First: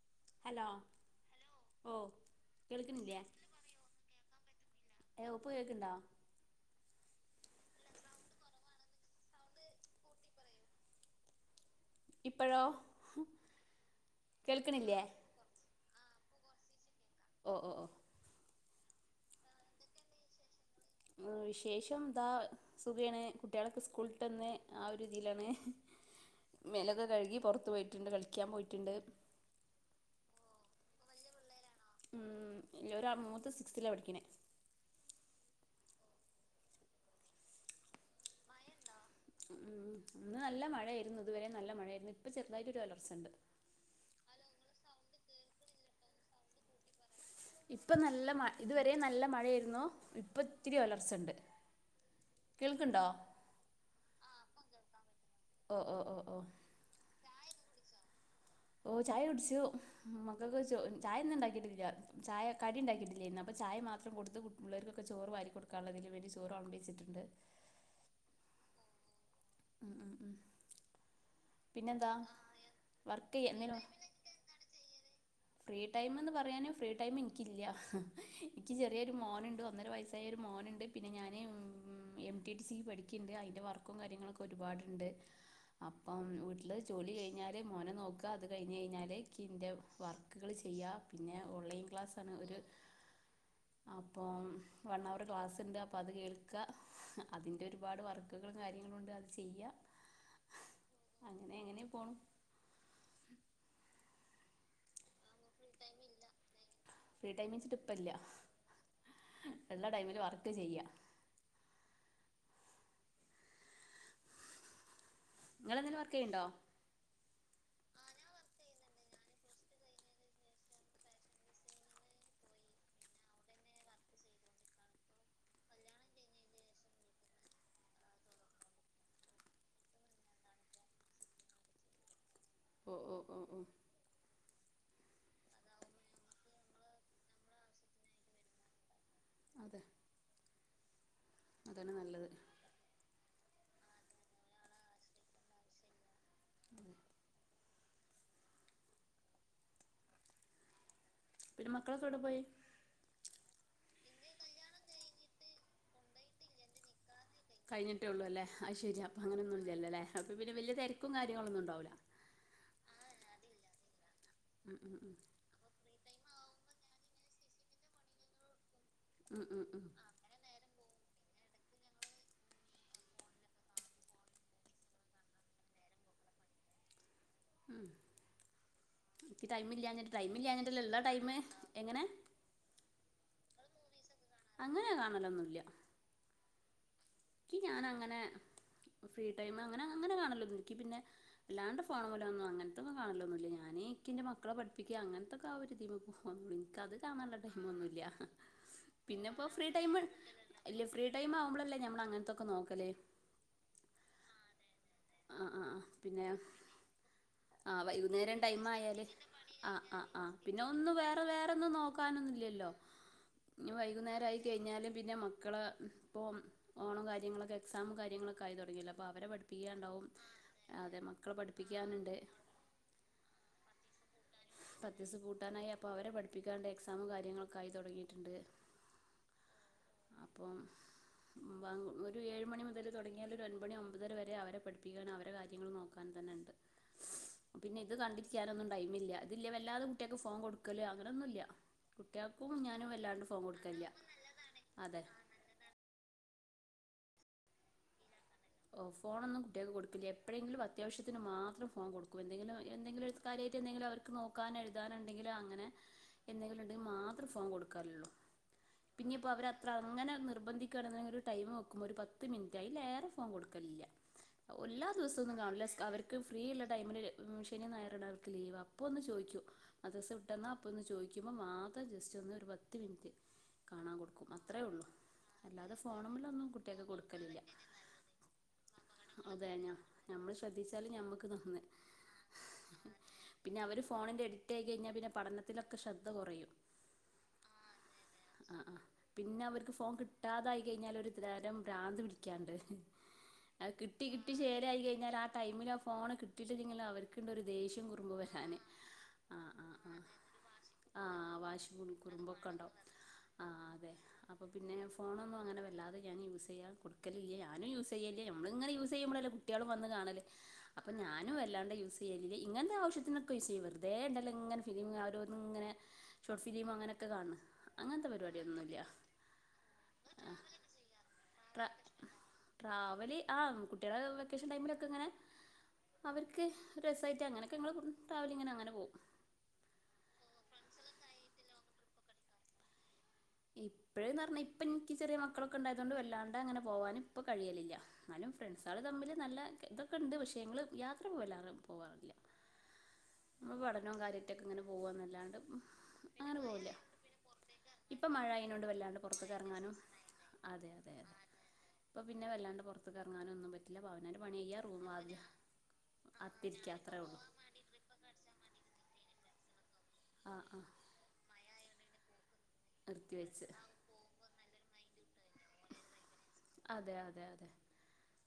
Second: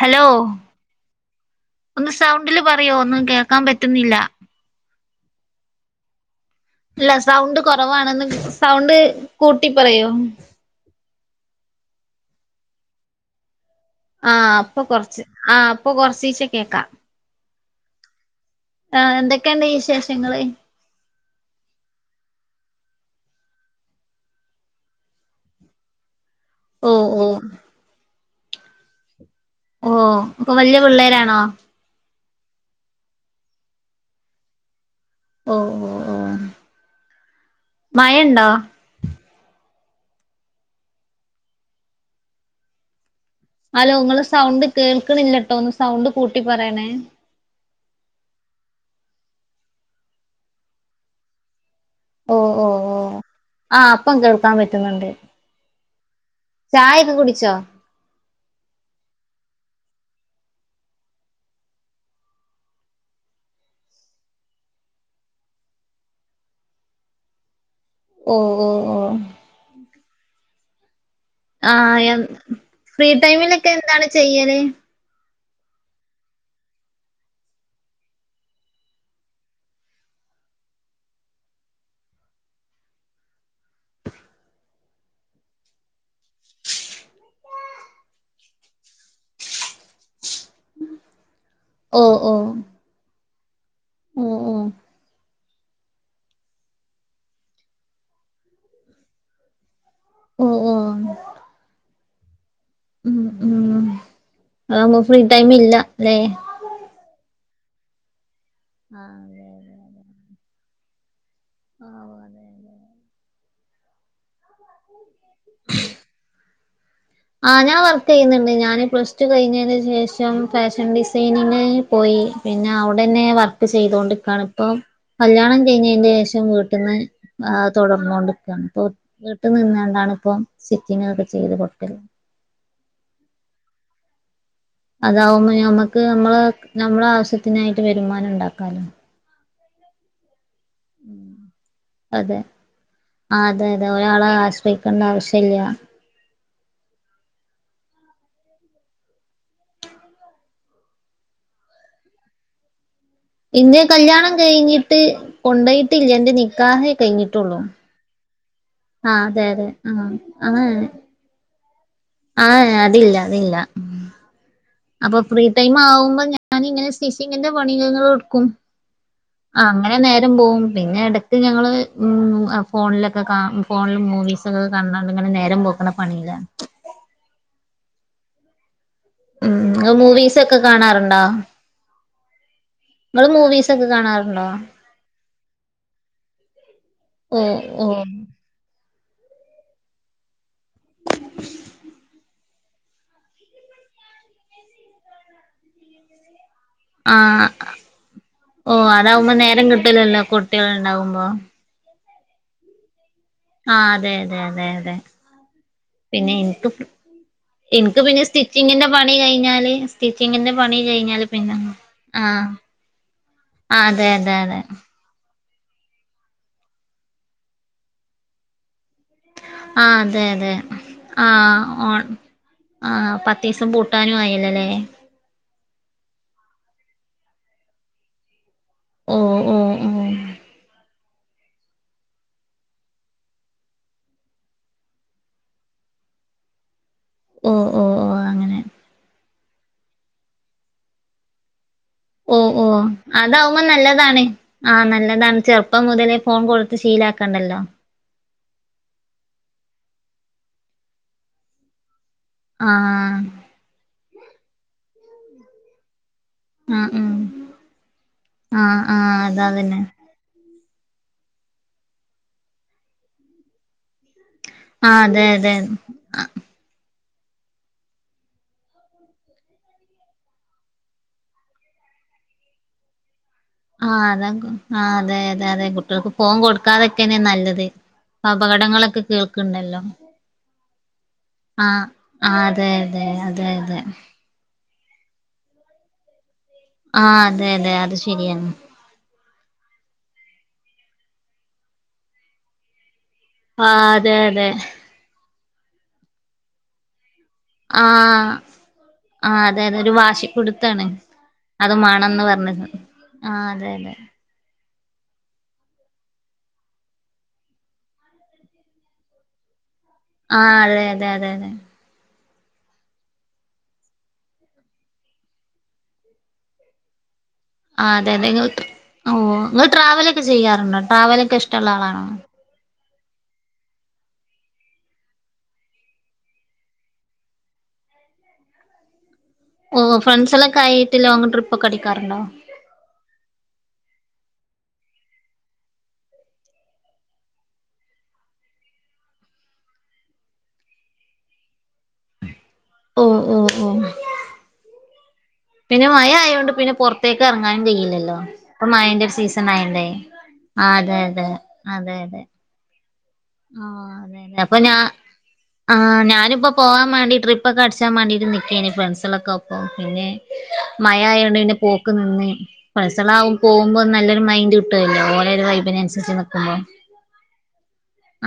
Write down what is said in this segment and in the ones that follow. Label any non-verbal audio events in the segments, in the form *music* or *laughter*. Hello ഓ ഒന്ന് സൗണ്ടില് പറയോ കേൾക്കണില്ലേ ഒന്നും കേൾക്കാൻ പറ്റുന്നില്ല ഓഹ് പ്പ കേക്ക്ണ്ടാ ഇല്ല സൗണ്ട് കൊറവാണെന്ന് സൗണ്ട് കൂട്ടി പറയോ ഇപ്പഴൊ ആഹ് ഇപ്പൊ കൊറച്ച് ആഹ് ഇപ്പൊ കൊറച്ചീച്ചെ കേക്കാം ഓ ഓ ഓ ആ എന്തൊക്കെണ്ട് വിശേഷങ്ങള് വിശേഷം താ സുഖാണ് കുട്ട്യാ ളൊക്കെ സ്കൂളിട്ട്ന്ന് ആ ഒരു ഇതിലാണ് ഓ മേലോക്കെ ഓ കഴുകി പൊറത്തു പോയിട്ടുണ്ട് കളിക്കാൻ പോയിറ്റ്ണ്ട് ഓഹ് അപ്പൊ വല്ല്യ പിള്ളേരാണാ ഉ ഇല്ല ഒരു മൂത്ത് സിക്സ്ത്തില പഠിക്കണേ ഓ ഓ ഓ മയണ്ടൊ ഉം ഇന്ന് നല്ല മഴായിര്ന്ന് ഇതുവരെ നല്ല മഴയായിരുന്നു ഇപ്പൊ ചെറുതായിട്ട് ഒരു ഒലർച്ചണ്ട് ഹലോ ങ്ങളസൗണ്ട് കേൾക്കണില്ലട്ടോ ഒന്ന് സൗണ്ട് കൂട്ടി പറയണേ ഇപ്പം നല്ല മ ഇതുവരെ നല്ല മഴയായിരുന്നു ഇപ്പത്തിരി ഒലർച്ച ഉണ്ട് ഓ ഓ ഓ ആ പ്പം കേൾക്കാൻ പറ്റുന്നുണ്ട് ഓ ഓ ഓ ഓ ചായ ഒക്കെ കുടിച്ചൊ ഓ ചായ്ടിച്ചു മക്കൾക്ക് ചോ ചായ ഒന്നും ഉണ്ടാക്കിയിട്ടില്ല ചായ കടി ഉണ്ടാക്കിയിട്ടില്ല ഇന്ന് അപ്പൊ ചായ മാത്രം കൊടുത്തു. പിള്ളർക്കൊക്കെ ചോറ് വാരിക്കൊ ടുക്കാനുള്ളതിന് വേണ്ടി ചോറ് വെ ളമ്പി വെച്ചിട്ടുണ്ട്. ഓ ഓഓ ഉ ഉം ഉം ആ പിന്നെന്താ എന് ഫ്രീ വർക്ക് ചെയ്യ ടൈമിലൊക്കെ എന്തേലും എന്താണ് ചെയ്യല്? ഫ്രീ ടൈമ്ന്ന് പറയാന് ഫ്രീ ടൈം ഇൻക്കില്യ ഇക്ക് ചെറിയൊരു മോനുണ്ട് ഒന്നര വയസ്സായ ഒരു മോന്ണ്ട്. പിന്നെ ഞൻ എം ടി ടി സി ക്ക് പഠിക്കിണ്ട് അതിൻ്റെ വർക്കും കാര്യങ്ങളൊക്കെ ഒരുപാടുണ്ട്. അപ്പം വീട്ടിൽ ജോലി കഴിഞ്ഞാൽ മോനെ നോക്ക അത് കഴിഞ്ഞ് കഴിഞ്ഞാൽ കിൻ്റെ വർക്ക്. വർക്കുകൾ ചെയ്യ പിന്നെ ഓൺലൈൻ ഓ ഓ ക്ലാസാണ് ഒരു. അപ്പോ ഓ ഓ വൺ അവർ ക്ലാസ്ണ്ട് അപ്പോ അത് കേൾ ക്ക അതിൻ്റെ ഒരുപാട് വർക്കുകളും കാര്യങ്ങളും ഉണ്ട് അത് ചെയ്യ ഓ ഓ അങ്ങനെ അങ്ങനെ പോണു. ഉം ഉം അതാവുമ്പ ഫ്രീ ടൈം ഇല്ല ലേ? ഫ്രീ ടൈമിച്ചിട്ട ഇപ്പല്ല ആഹ് അതെ അതെ ള്ളടൈമില് വർക്ക് ചെയ്യാ. ആ ഓ അതെ അതെ. ങ്ങളെങ്ങനെ വർക്ക്യ്യ്ണ്ടോ? ആ ഞാൻ വർക്ക് ചെയ്യുന്നുണ്ട് ഞാന് പ്ലസ് ടു കഴിഞ്ഞതിന് ശേഷം ഫാഷൻ ഡിസൈനിങ്. പോയി പിന്നെ അവിടെന്നെ വർക്ക് ചെയ്തോണ്ട്ക്കാണ് ഇപ്പം. കല്യാണം കഴിഞ്ഞതിന്റെ ശേഷം വീട്ടിന്ന് ആ തുടർന്നോണ്ട്ക്കാണ്. വീട്ട് നിന്നാണ്ടാണ് ഇപ്പൊ സിറ്റിച്ചിങ്ങാളൊക്കെ ചെയ്ത് കൊട്ക്കല് ഓ ഓ ഓ ഓ അതാവുമ്പോ നമ്മുക്ക് നമ്മള നമ്മളെ ആവശ്യത്തിനായിട്ട് വരുമാനം ണ്ടാക്കാലോ? അതെന്നെ നല്ലത്. അതെ ആ അതെ അതെ ഒരാളെ ആശ്രയിക്കേണ്ട ആവശ്യല്യ ഉം പിന്നെ മക്കളൊക്കെ എവിടെ പോയി? ഇന്ന കല്യാണം കഴിഞ്ഞിട്ട് കൊണ്ടോയിട്ടില്ല ന്റെ നിക്കാഹെ കഴിഞ്ഞിട്ടുള്ളൂ. കഴിഞ്ഞിട്ടേ ഉള്ളൂല്ലേ അയ് ശരി ആ അപ്പ അതെ അങ്ങനൊന്നും അതെ ഇല്യല്ലൊ ആ ലേ അപ്പോ പിന്നെ അങ്ങനെ വല്യ തരക്കും കാര്യങ്ങളൊന്നും ഉണ്ടാവുല ആ ഏ അതില്ല അതില്ല. ഉം ഉം ഉം. അപ്പൊ ഫ്രീ ടൈം ആവുമ്പോ ഞാനിങ്ങനെ സ്റ്റിച്ചിങ്ങിന്റെ പണികകള്ട്ക്കും. ഉം ആ ഉം ഉം. അങ്ങനെ നേരം. പോവും പിന്നെ എടക്ക് ഞങ്ങള് ആ ഫോണിലൊക്കെ കാ ഫോണില് മൂവിസ്‌ ഫുൾ കണ്ടാണ്ട് ഇങ്ങനെ നേരം പോക്കണ പണിലാണ്. ഉം എനിക്ക് ഉം ഇങ്ങള് ടൈമില്ലാഞ്ഞിട്ട് ടൈമില്ലാ മൂവീസൊക്കെ ഞ്ഞിട്ടല്ലള്ള കാണാറുണ്ടോ ടൈം എങ്ങനെ ങ്ങള് മൂവിസ് ഒക്കെ കാണാറുണ്ടോ? അങ്ങനെ കാണലൊന്നുമില്ല ഓ ക്ക് ഞാൻ ഓ അങ്ങനെ ഫ്രീ ടൈം അങ്ങനെ അങ്ങനെ കാണലൊന്നുല്ല. ക്ക് പിന്നെ വല്ലാണ്ട് ഫോണ് മലൊന്നും അങ്ങനെ. ഇതൊന്നും കാണലൊന്നുല്യ ഞാന് ഇക്കിന്റെ മക്കളെ പഠിപ്പിക്ക അങ്ങൻത്തൊക്കെ ആ ഒര്തിമകു ഒന്ന് ഇൻക്കത് കാണാള്ള ആ ടൈമൊന്നുല്യ ഓ പിന്നെ അതാവുമ്പോ പ്പോ നേരം ഫ്രീ ടൈം കിട്ടലല്ലോ കുട്ടികൾ ഇല്ല ഫ്രീ ഉണ്ടാവുമ്പോ ടൈം ആവുമ്പോളല്ലേ ഞമ്മൾ അങ്ങനത്തൊക്കെ നോക്കല്. ആ അതെ അതെ അതെ അതെ. ആ ആ ആ പിന്നെ. ആ എനിക്ക് പിന്നെ വൈകുന്നേരം ടൈം സ്റ്റിച്ചിങ്ങിന്റെ ആയാല് പണി ആ കഴിഞ്ഞാല് ആ ആ സ്റ്റിച്ചിങ്ങിന്റെ പിന്നെ പണി ഒന്ന് വേറെ കഴിഞ്ഞാല് പിന്നെ വേറെന്ന് നോ ആ ക്കാനൊന്നുല്യല്ലോ ഞ്ഞ് ആ അതെ അതെ വൈകുന്നേരായി അതെ കഴിഞ്ഞാല്. പിന്നെ മക്കൾ ഇപ്പോൾ ഓണം കാര്യങ്ങളൊക്കെ എക്സാമും കാര്യങ്ങളൊക്കെ ആയി തുടങ്ങയിലേ അപ്പോൾ അവരെ പഠിപ്പിക്ക. ആ ക്കാണ്ടാവും അതെ അതെ ആ മക്കളെ ഓ പഠിപ്പിക്കാന്ണ്ട്. ആ പത്തീസം പൂട്ടാനും ആയല്ലൊ ലേ? പത്ത് ദിവസ് പൂട്ടാനായി അപ്പോൾ അവരെ പഠിപ്പിക്കാണ്ട് എക്സാമും കാര്യങ്ങളൊക്കെ ആയി തുടങ്ങിട്ടുണ്ട് ഉം ഉം ഉം അപ്പം ബാങ്ക് ഒരു ഏഴ് മണി മുതൽ തുട്ങ്യാൽ ഒരമ്പണി ഒമ്പതര വരെ അവരെ പഠിപ്പിക്കാൻ അവരെ കാര്യങ്ങളും നോക്കാൻ തന്നെണ്ട് ഓ പിന്നെ ഓ ഇത് ഓ അങ്ങനെ കണ്ടിരിക്കാനൊന്നും ടൈമില്ല തില്ല വല്ലാതെ കുട്ട്യേൾക്ക് ഫോണ് കൊട്ക്കല് അങ്ങനൊന്നുല്ല ഓ കുട്ടികൾക്കും ഓ ഞാനും വല്ലാണ്ട് ഫോൺ അതാവുമ്പോ കൊടുക്കലില്ല നല്ലതാണ് ആ അതെ നല്ലതാണ് ചെർ ഇപ്പ മുതലേ ഫോൺ കൊട്ത്ത് ശീലാക്കണ്ടല്ലോ. ഓഹ് ഫോണൊന്നും കുട്ട്യേക്ക് കൊട്ക്കില്ല. എപ്പഴെങ്കിലും അത്യാവശ്യത്തിന് മാത്രം ഫോൺ കൊട്ക്കും. എന്തെങ്കിലോ ആ എന്തെങ്കിലും ഒരു കാര്യ റ്റ് എന്തെങ്കിലും അവർക്ക് നോക്കാന എഴ്താനണ്ടെങ്കിൽ അങ്ങനെ എന്തെങ്കിലുണ്ട് ആ ഉം മാത്രം ഫോൺ കൊട്ക്കാർള്ളൂ. ആഹ് ആഹ് പിന്നിപ്പോ അവരഅത്ര അതതന്നെ അങ്ങനെ നിർബന്ധിക്കാണെ ഒരു ടൈം വെക്കും ഒരു പത്ത് മിൻറ്റ് അയിലേറെ ഫോൺ കൊട്ക്കലില്ല എല്ലാ ആഹ് അതെ ദിവസൊന്നും അതെ കാണൂല അവർ ക്ക് ഫ്രീള്ള ടൈമില് ശെനി ഞായറുണർക്ക് ലീവ് അപ്പൊ ഒന്ന് ചോയ്ച്ചു. മദ്‌റസ വിട്ടന്ന അപ്പൊ ഒന്ന് ചോയ്ക്കുമ്പോ മാത്രം ജസ്റ്റ് ഒന്ന് ഒര് പത്ത് മിൻറ്റ്. ആഹ് അത ആഹ് അതെ അതെ അതെ അല്ലാതെ കുട്ട്യൾക് ഫോ ഫോണുമ്മിലൊന്നും കുട്ടികൾക്ക് കൊട്ക്കാതക്കെന്നെ കൊടുക്കലില്ല നല്ലത്. അപകടങ്ങളക്ക് അതെ ഞാ ഞമ്മൾ ശ്രദ്ധിച്ചാല് ഞമ്മക്ക് നന്ന് ആഹ് ആഹ് അതെ അതെ അതെ പിന്നെ അതെ അവര് ഫോണിന്റെടി യി കെയ്ഞ്ഞ പിന്നെ പഠനത്തിനക്കെ ശ്രദ്ധ കൊറയും. ആഹ് അതന്നെ അത് ശരിയാണ്. പിന്നെ അവർക്ക് ഫോൺ കിട്ടാതായി കഴിഞ്ഞാൽ ഒര് തരം ഭ്രാന്ത് പിടിക്കാണ്ട്. അഹ് ആഹ് അതെ കിട്ടികിട്ടി അതെ ശേലായി കയിഞ്ഞാൽ ആ ടൈമിലാ ഫോണ് കിട്ടീട്ടില്ലെങ്കില്ല അവർക്ക്ണ്ടൊര് ദേഷ്യം കുർമ്പും ആഹ് വരാന് ആ ആഹ് ആ അതെതെ ഒരു ആ വാശിപ്പുട്ത്താണ് ആ അത് വാശിയും മാണന്ന് കുറുമ്പൊക്കെ പർഞ്ഞ് ആഹ് അതന്നെ അപ്പോ പിന്നെ ഫോണൊന്നും അങ്ങനെ വല്ലാതെ ഞാൻ യൂസ് യ്യാൻ കൊട്ക്കലില്ല ഞാനും യൂസ് യ്യൽ നമ്മ്ൾങ്ങനെ യൂസ് യ്യുമ്പളല്ലേ കുട്ട്യേളും വന്ന് കാണല് ആഹ് അതെ അപ്പ അതെ അതെ ഞാനും അതെ വല്ലാണ്ട് യൂസ് യ്യലില്ല ഇങ്ങൻതെ ആശ്യത്തിനക്കെ യൂസ്യ്യും വെർതെണ്ടല്ലൊ ങ്ങനെ ഫിലിം ആ ഓരോന്ന് ങ്ങനെ ഷോർട്ഫിലീമ് അങ്ങനൊക്കെ കാണ് ണേ ആഹ് അതന്നെ ങ്ങൾ ഓഹ് ങ്ങൾ ട്രാവലക്കെ ചെയ്യാർണ്ടോ ട്രാവലക്കെ ട്രാ ഇഷ്ടള്ള ആളാണോ? ട്രാവല് ആഹ് കുട്ട്യളെ വെക്കേഷൻ ടൈമിലൊക്കെങ്ങനെ അവര്ക്ക് ഒരു രസായിട്ട് അങ്ങനെക്കെ ങ്ങൾ ട്രാവലിങ്ങിന് അങ്ങനെ പോകും. ഓഹ് ഫ്രണ്ട്സളൊക്കെ ആയിട്ട് ലോങ്ങ്‌ട്രിപ്പൊക്കെ അടിക്കാർണ്ടോ? ഇപ്പഴ്ന്ന് ർഞ്ഞാ ഇപ്പന്ക്ക് ചെറ്യേ മക്കളൊക്കെണ്ടായതോണ്ട് വല്ലാണ്ട് അങ്ങനെ പോവാന് പ്പൊ കഴിയലില്ല. ന്നാലും ഫ്രണ്ട്സാള് തമ്മിൽ നല്ല തൊക്കെണ്ട് പക്ഷെങ്ങൾ യാത്ര പോവല്ല പോവാറില്ല. ഓ ഓ നമ്മൾ ഓ പഠനോം കാര്യാട്ടൊക്കെ ഇങ്ങനെ പോവാന്നല്ലാണ്ട്. പിന്നെ മഴ അങ്ങനെ ആയോണ്ട് പോവില്ല പിന്നെ പൊർത്തേക്ക് എർങ്ങാനും ഇപ്പം കയ്യില്ലല്ലോ മഴ ആയതിനോണ്ട് ഇപ്പ വല്ലാണ്ട് മഴന്റെരു പുറത്തേക്ക് സീസൺ ഇറങ്ങാനും ആയോണ്ടേ. ആഹ് അതെ അതെ അതെ അതെ ത്ത്ക്കർങ്ങാനും ആഹ് അപ്പ ഞാ ആഹ് ഞാന്പ്പോ അത്തിരിക്ക പോവാൻ അത്രേ മാണ്ടി ഉള്ളൂ ട്രി പ്പൊക്കെ അട്ച്ചാൻ മാണ്ടി നിക്കേന് ഫ്രണ്സേളൊക്കൊ പിന്നെ ആഹ് ആഹ് മഴ ആയോണ്ട് പിന്നെ പോക്ക് നിന്ന് നിർത്തി ഫ്രണ്ട്സളാവു വെച്ച് പോകുമ്പോ നല്ലൊരു മയ്ൻ്റ് കിട്ടല്ലോ ഓലൊരു വൈബിനന്സരിച്ച് നിക്ക്മ്പോ. അതെ അതെ അതെ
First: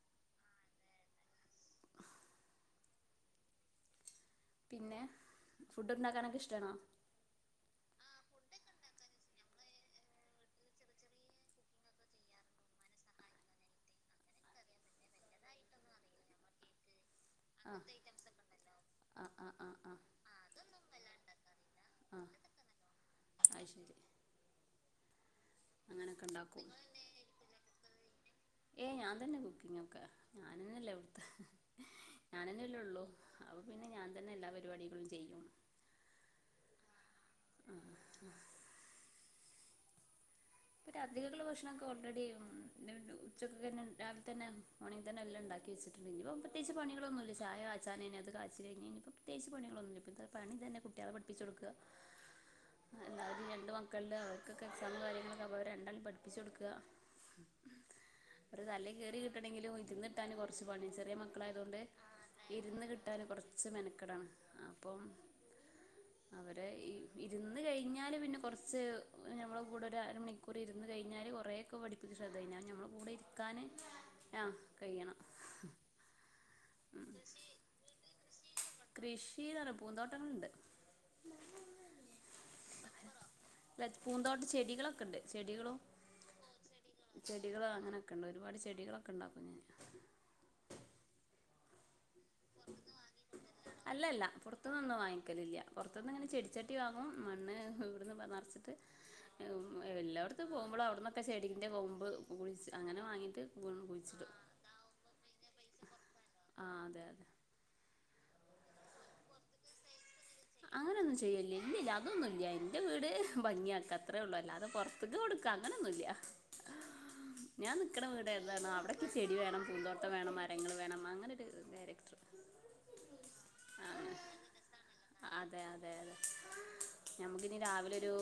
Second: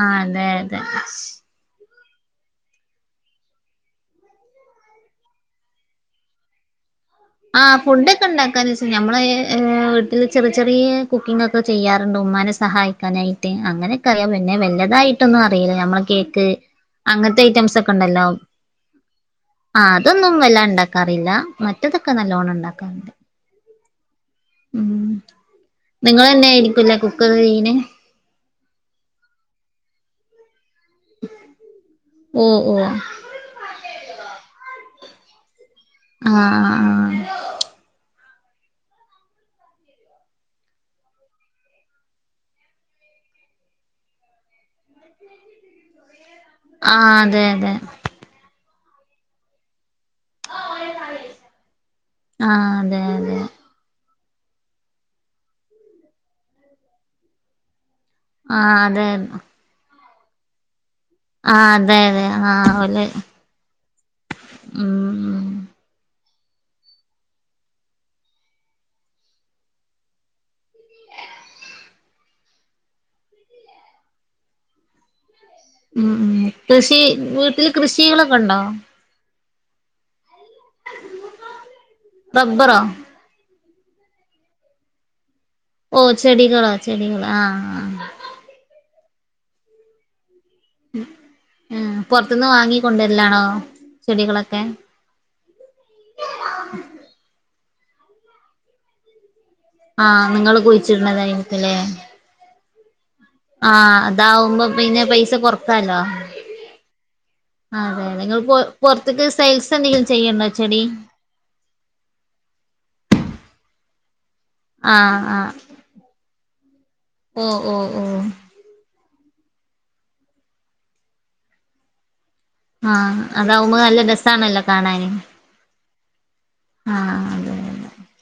ആഹ് അതെ അതെ പിന്നെ ഫുഡ് ണ്ടാക്കാനൊക്കെ ഇഷ്ടണോ? ആഹ് ഫുഡ്ക്കെണ്ടാക്കാൻ ഞമ്മളെ വീട്ട്ല് ചെറി ചെറിയ കുക്കിംങ്ങോക്കെ ചെയ്യാറ്ണ്ട് ഉമ്മാനെ സഹായിക്കാനായിട്ട് അങ്ങനക്കെ അറിയാം പിന്നെ വല്ല്യതായിട്ടൊന്നും അറിയില്ല നമ്മളെ കേക്ക് അങ്ങൻത്തെ ആഹ് ഐറ്റംസ് ഒക്കെണ്ടല്ലോ ആഹ് അതൊന്നും വല്ലാണ്ടാക്കാറില്ല മ റ്റതൊക്കെ നല്ലോണം ണ്ടാക്കാറ് അയ്ശരി ഉം ഉണ്ടാക്കും നിങ്ങളെന്നായിരിക്കുലെ കുക്കൊക്കെയ്യ് ണേ? ഏയ് ഞാൻ തന്നെ കുക്കിങ്ങോക്കെ ഞാനന്നെല്ലവ്ട്ത്തെ ഓ ഓ ഞാനന്നെല്ലേള്ളു. ആഹ് അപ്പ പിന്നെ ഞാൻ തന്നെ എല്ലാ പരിപാടികളും ചെയ്യും. ആഹ് ആഹ് ആഹ് രാത്രിക്കെക്ക്ള്ള ഭക്ഷണ‌ക്കെ ഓൾറെഡി മ്മ് ഉച്ചക്കന്നെ രാവിലെ തന്നെ മോർണിംഗ്തന്നെ എല്ലാണ്ടാക്കിവെച്ചിട്ട്ണ്ട് ഇനി കോംബല്ല് ത്തെക്ച്ച് ആഹ് പണികളൊന്നുല്ല അതെ ചായ അതെ കാച്ചാന് നിഅത് കാച്ചല് കയ്ഞ് ഇനീപ്പം പ്രത്യേകിച്ച് പണികൊന്നുല്ലപ്പംന്താ പണിഇതന്നെ കുട്ടികളെ പഠിപ്പിച്ച് കൊടുക്ക്വാ ആഹ് അതെ അല്ലാതെ അതെ പിന്നെ രണ്ടുംഅങ്ങ് ക്കൾല് അവർക്കൊക്കെ എക്സാം കാര്യങ്ങളൊക്കെ അപ്പോ രണ്ടാളേം പഠിപ്പിച്ച് കൊടുക്ക്വാ ഓരെ ആഹ് തലേ അതെ കേറി കിട്ടണെങ്കിലും ഇരുന്ന്ട്ടാനും കൊറച്ച് പണി ചെറിയ മക്ക് ആഹ് ക്കളായോണ്ട് അതെ അതെ ആഹ് ഇര്ന്ന് ഓല് കിട്ടാന് കൊറച്ച് മെന‌ക്കെടാണ് അപ്പം ഉം അവരെ ഇര് ഇരുന്ന് കഴിഞ്ഞാല് പിന്നെ കൊറച്ച് ഞമ്മളെ കൂടെ ഒര് അര മണിക് ക്കൂർ ഇരുന്ന് കഴിഞ്ഞാല് കൊറെയെക്കെ പഠിപ്പിച്ച് ശ്രദ്ധ കയ്ഞ്ഞ ഞമ്മടെ കൂടെ ഇരിക്കാന് ആഹ് കയ്യണം ഉം ഉം കൃഷി വീട്ടിൽ കൃഷികളൊ‌ക്കെണ്ടോ കൃഷീനല്ല പൂന്തോട്ടങ്ങളുണ്ട് റബ്ബറാ ല്ല പൂന്തോട്ട ചെടികളൊക്കെണ്ട് ചെടികളും ഓ ചെടികളാ ചെടികളാ ചെടികൾ ആഹ് ആഹ് അങ്ങനെയൊക്കെ ഉണ്ട് ഒരുപാട് ചെടികളൊക്കെണ്ടപ്പ ഞാൻ ഉം ആഹ് പൊറത്ത്ന്ന് വാങ്ങിക്കൊണ്ടരലാണോ ചെടികളൊക്കെ ന്നും വാങ്ങ്ക്കലില്ല്യാ പൊറത്തുന്ന്ങ്ങനെ ചെടിച്ചട്ടി വാങ്ങും മണ്ണ് ഹ് ഇവ്ട്ന്ന് നെറച്ചിട്ട് ഏഹ് ഉം ആഹ് എല്ലായിട്ത്തും നിങ്ങള് പോവുമ്പോളും അവിടെന്നൊക്കെ ചെടിൻ്റെ കുഴിച്ചിടുന്നതായിരിക്കുംല്ലേ കൊമ്പ് മുറിച് അങ്ങനെ വാങ്ങിട്ട് ആഹ് അതാവുമ്പോ പിന്നെ പൈസ കൊറക്കാലോ ആ അതെ അതെ അതെ അതെ നിങ്ങള് പൊർ പൊർത്ത്ക്ക് സെയിൽസെന്തെങ്കിലും ചെയ്യ്ണ്ടോ ചെടി അത് ചെയ്ലില്ലെ ഇല്ല്ല്ല അതൊനുന്നുല്ല്യാ ന്റെ വീട് ഭംഗിയാക്ക അത്രേള്ളൂ അല്ലാതെ പൊറത്തേക്ക് ആഹ് കൊടുക്ക ആഹ് അങ്ങനൊന്നുല്ല്യാ ഓ ഞാൻ ഓ ഓ നിക്കണ വീടെതാണോ അവിടെ യ്ക്ക് ചെടി വേണം പൂന്തോട്ടം വേണം മരങ്ങള് വേണം അങ്ങനൊരു ക്യാറക്റ്ററ് ആഹ് അതാവുമ്പോ നല്ല രസാണല്ലോ കാണാന് അതെ അതെ അതെ ആഹ് നമുക്കിനി അതെ അതെ രാവിലെ ഒരൂ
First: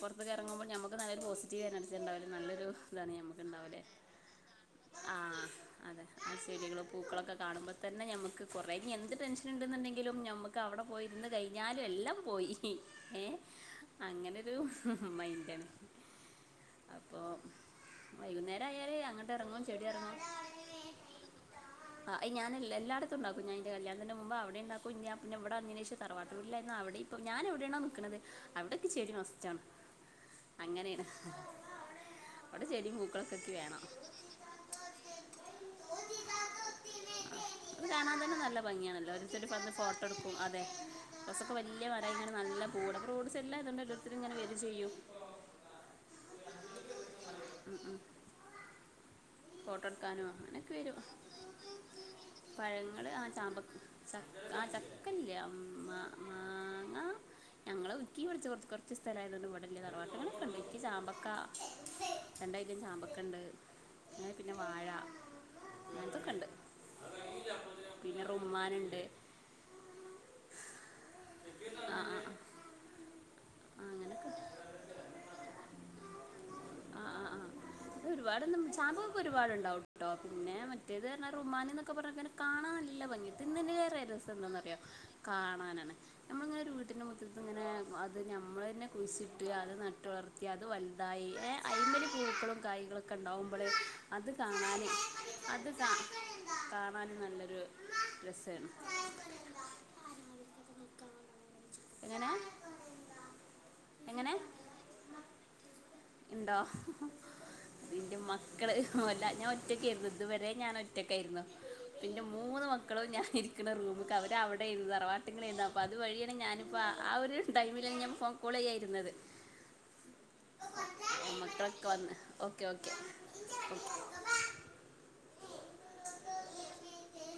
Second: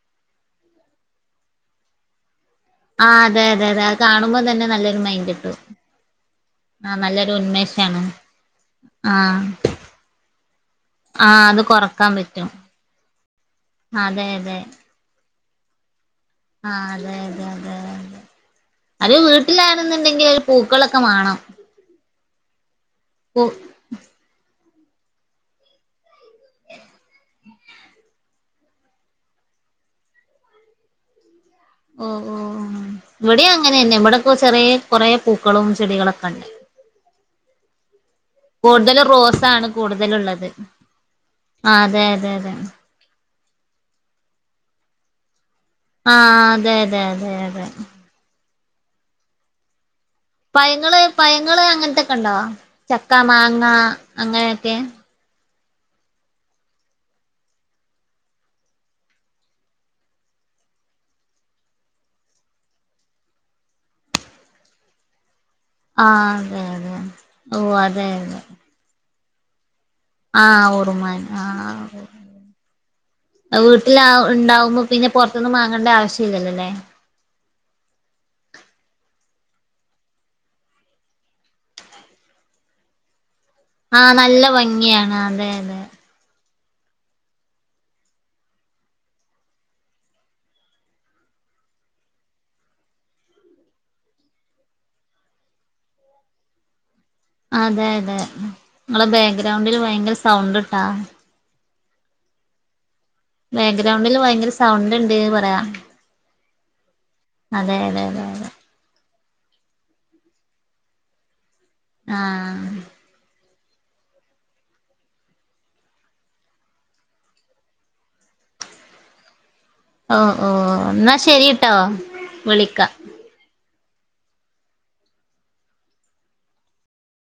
പൊർത്ത്ക്ക് എർങ്ങുമ്പോൾ ഞമ്മക്ക് നല്ലൊരു പോസിറ്റീവ് എനർജിണ്ടാവുലോ നല്ലൊരു ന്താണ് ആഹ് നമുക്ക് അതെ അതെ ഉണ്ടാവുലേ അതെ അത് കാണുമ്പോ തന്നെ നല്ലൊരു ആ മൈൻഡ് കിട്ടും അതെ ആഹ് സെരിയാ ആഹ് പൂക്കളൊക്കെ നല്ലൊരു കാണുമ്പോ ഉന്മേഷാണ് തന്നെ ഞമ്മക്ക് കുറേ ഇനി എന്ത് ടെൻഷൻ ആഹ് ഉണ്ടെന്ന്ണ്ടെങ്കിലും ഞം നമുക്ക് അവിടെ പോയിരുന്ന് ആഹ് അത് കഴിഞ്ഞാല് കൊറക്കാൻ എല്ലാം പറ്റും പോയി ഏഹ്‌ അതെ അങ്ങനൊരു അതെ മൈൻന്റാണ് ആഹ് അതെ അപ്പൊ അതെ അതെ അതെ വൈകുന്നേരായാല് അത് അങ്ങട്ട് എറങ്ങും ചെടി എറങ്ങും വീട്ടിലാണെന്നുണ്ടെങ്കിൽ ഒരു പൂക്കളൊക്കെ മാണം ആഹ്‌ ഞാൻ എല്ലാ ല്ലാടത്തും പൂ ഇണ്ടാക്കും ഞാ ഇന്റെ കല്യാണത്തിന്റെ മുമ്പ് അവിടേംണ്ടാക്കും ഞാ പിന്നെ വ്ടെ ന്നേനേഷം തറവാട്ടൂടിലായിരുന്നു അവിടേം പ്പൊ ഞാനെവിടാണോ ന്ക്ക്ണത് അവിടെ ക്ക് ചെടി മസ്റ്റാണ് അങ്ങനേണ് ഓഹ് ഓഹ് വ്ടേം വേണം അങ്ങനേന്നെ വ്ടെപ്പൊ ചെറേ കുറേ പൂക്കളും ചെടികളൊക്കെണ്ട് ആഹ് അത് കാണാൻ തന്നെ നല്ല കൂടുതലും ഭംഗിയാണല്ലോ ഓരോരുത്തര് റോസാണ് വന്ന് ഫോട്ട് ത്തട്ക്കും കൂടുതലുള്ളത് അതെ ബസൊക്കെ ആഹ് വല്ല്യ അതെ അതെ മരയിങാണ്ട് അതെ നല്ല പൂവ്‌ടും റോഡ് സെല്ല ഇതോണ്ടോരോരുത്തര്ങ്ങനെ വരും ചെയ്യും ആഹ് അതെ അതെ അതെ അതെ ഫോട്ടോ എടുക്കാനോ അങ്ങനൊക്കെ വരും പയങ്ങള് പയങ്ങള് അങ്ങനത്തൊക്കെ ഉണ്ടോ പഴങ്ങള് ചക്ക ആഹ് ചാമ്പ മാങ്ങ ചക്ക ആഹ് അങ്ങനെയൊക്കെ ചക്ക ചക്കല്യാ മ മാങ്ങാ ഞങ്ങള് ഒതുക്കിവെളിച്ച കൊറച്ച് സ്ഥലായതോണ്ട് ഇവിടില്ല തറവാട്ടുകളൊക്കെണ്ട് ഇക്ക് ചാമ്പക്ക രണ്ടിയ്റ്റം ചാമ്പക്കണ്ട് ഏഹ് പിന്നെ വാഴ ഉം ആഹ് അതൊക്കെണ്ട് അതെ അതെ ഓഹ് അതെ പിന്നെ അതെ റുമ്മാനിണ്ട് ആഹ് ഒറുമ്മാൻ ആഹ് ആഹ് ആ ആ ആഹ് ആ, വീട്ടില് ആഹ് അങ്ങനെയൊക്കെ ഉണ്ടാവുമ്പോ പിന്നെ പുറത്തിന്നും മാങ്ങേണ്ട ആവശ്യം ഇല്ലല്ലോല്ലേ *inaudible* ഇത് ഒരുപാടൊന്നും ചാമ്പൊക്കെ ഒരുപാടുണ്ടാവെട്ടോ പിന്നെ മറ്റേത് എന്നാ റുമാന് എന്നൊക്കെ പറഞ്ഞെഞങ്ങനാ കാണാൻ നല്ല ഭംഗി തിന്നീണേറെ ആഹ് നല്ല രസന്താന്നറിയോ ഭംഗിയാണ് അതെ അതെ കാണാനാണ് നമ്മളിങ്ങനെ ഒരു വീട്ടിൻ്റെ മുറ്റത്തിത്ത് ഇങ്ങനെ അത് ഞമ്മൾ തന്നെ കുഴിച്ചിട്ട് അത് നട്ടു വളർ ക്ക് അത് വൽതായി ഏഹ് അയ്മല് പൂക്കളും കായ്കളൊക്കെ ഇണ്ടാവുമ്പളെ അത് കാണാന് അത് സം കാണാനും നല്ലൊരു രസാണ് ങ്ങളെ ബാക്ക്ഗ്രൗണ്ടിൽ ഭയങ്കര സൗണ്ട്ട്ടാ എങ്ങനെ ബാക്ക്ഗ്രൗണ്ടില് എങ്ങനെ ഭയങ്കര സൗണ്ട്ണ്ട് പറയാ ഇണ്ടോ അതെ അതെ ഇന്റെ അതെ അതെ മക്കള് അല്ല ഞാൻ ഒറ്റക്കായിരുന്നു ഇതുവരെ ഞാൻ ഒറ്റക്കായിരുന്നു ഇന്റ മൂന്ന് ആഹ് മക്കളും ഞാനിരി ക്ക്ണ റൂംക്ക അവര് അവിടെ ആയിരുന്നു തറവാട്ടിങ്ങൽ അയിരുന്നു അപ്പൊ അത് വഴിയാണ് ഞാനും പ്പ ആഹ് ഒരു ടൈമിലാണ് ഞാൻ ഫോൺ കോളെയ്യാനിരുന്നത് ഓ ഓ എന്നാ ഓ ശരിട്ടോ മക്കളൊക്കെ വന്ന് ഓക്കെ ഓക്കെ വിളിക്കാം ഓക്കേ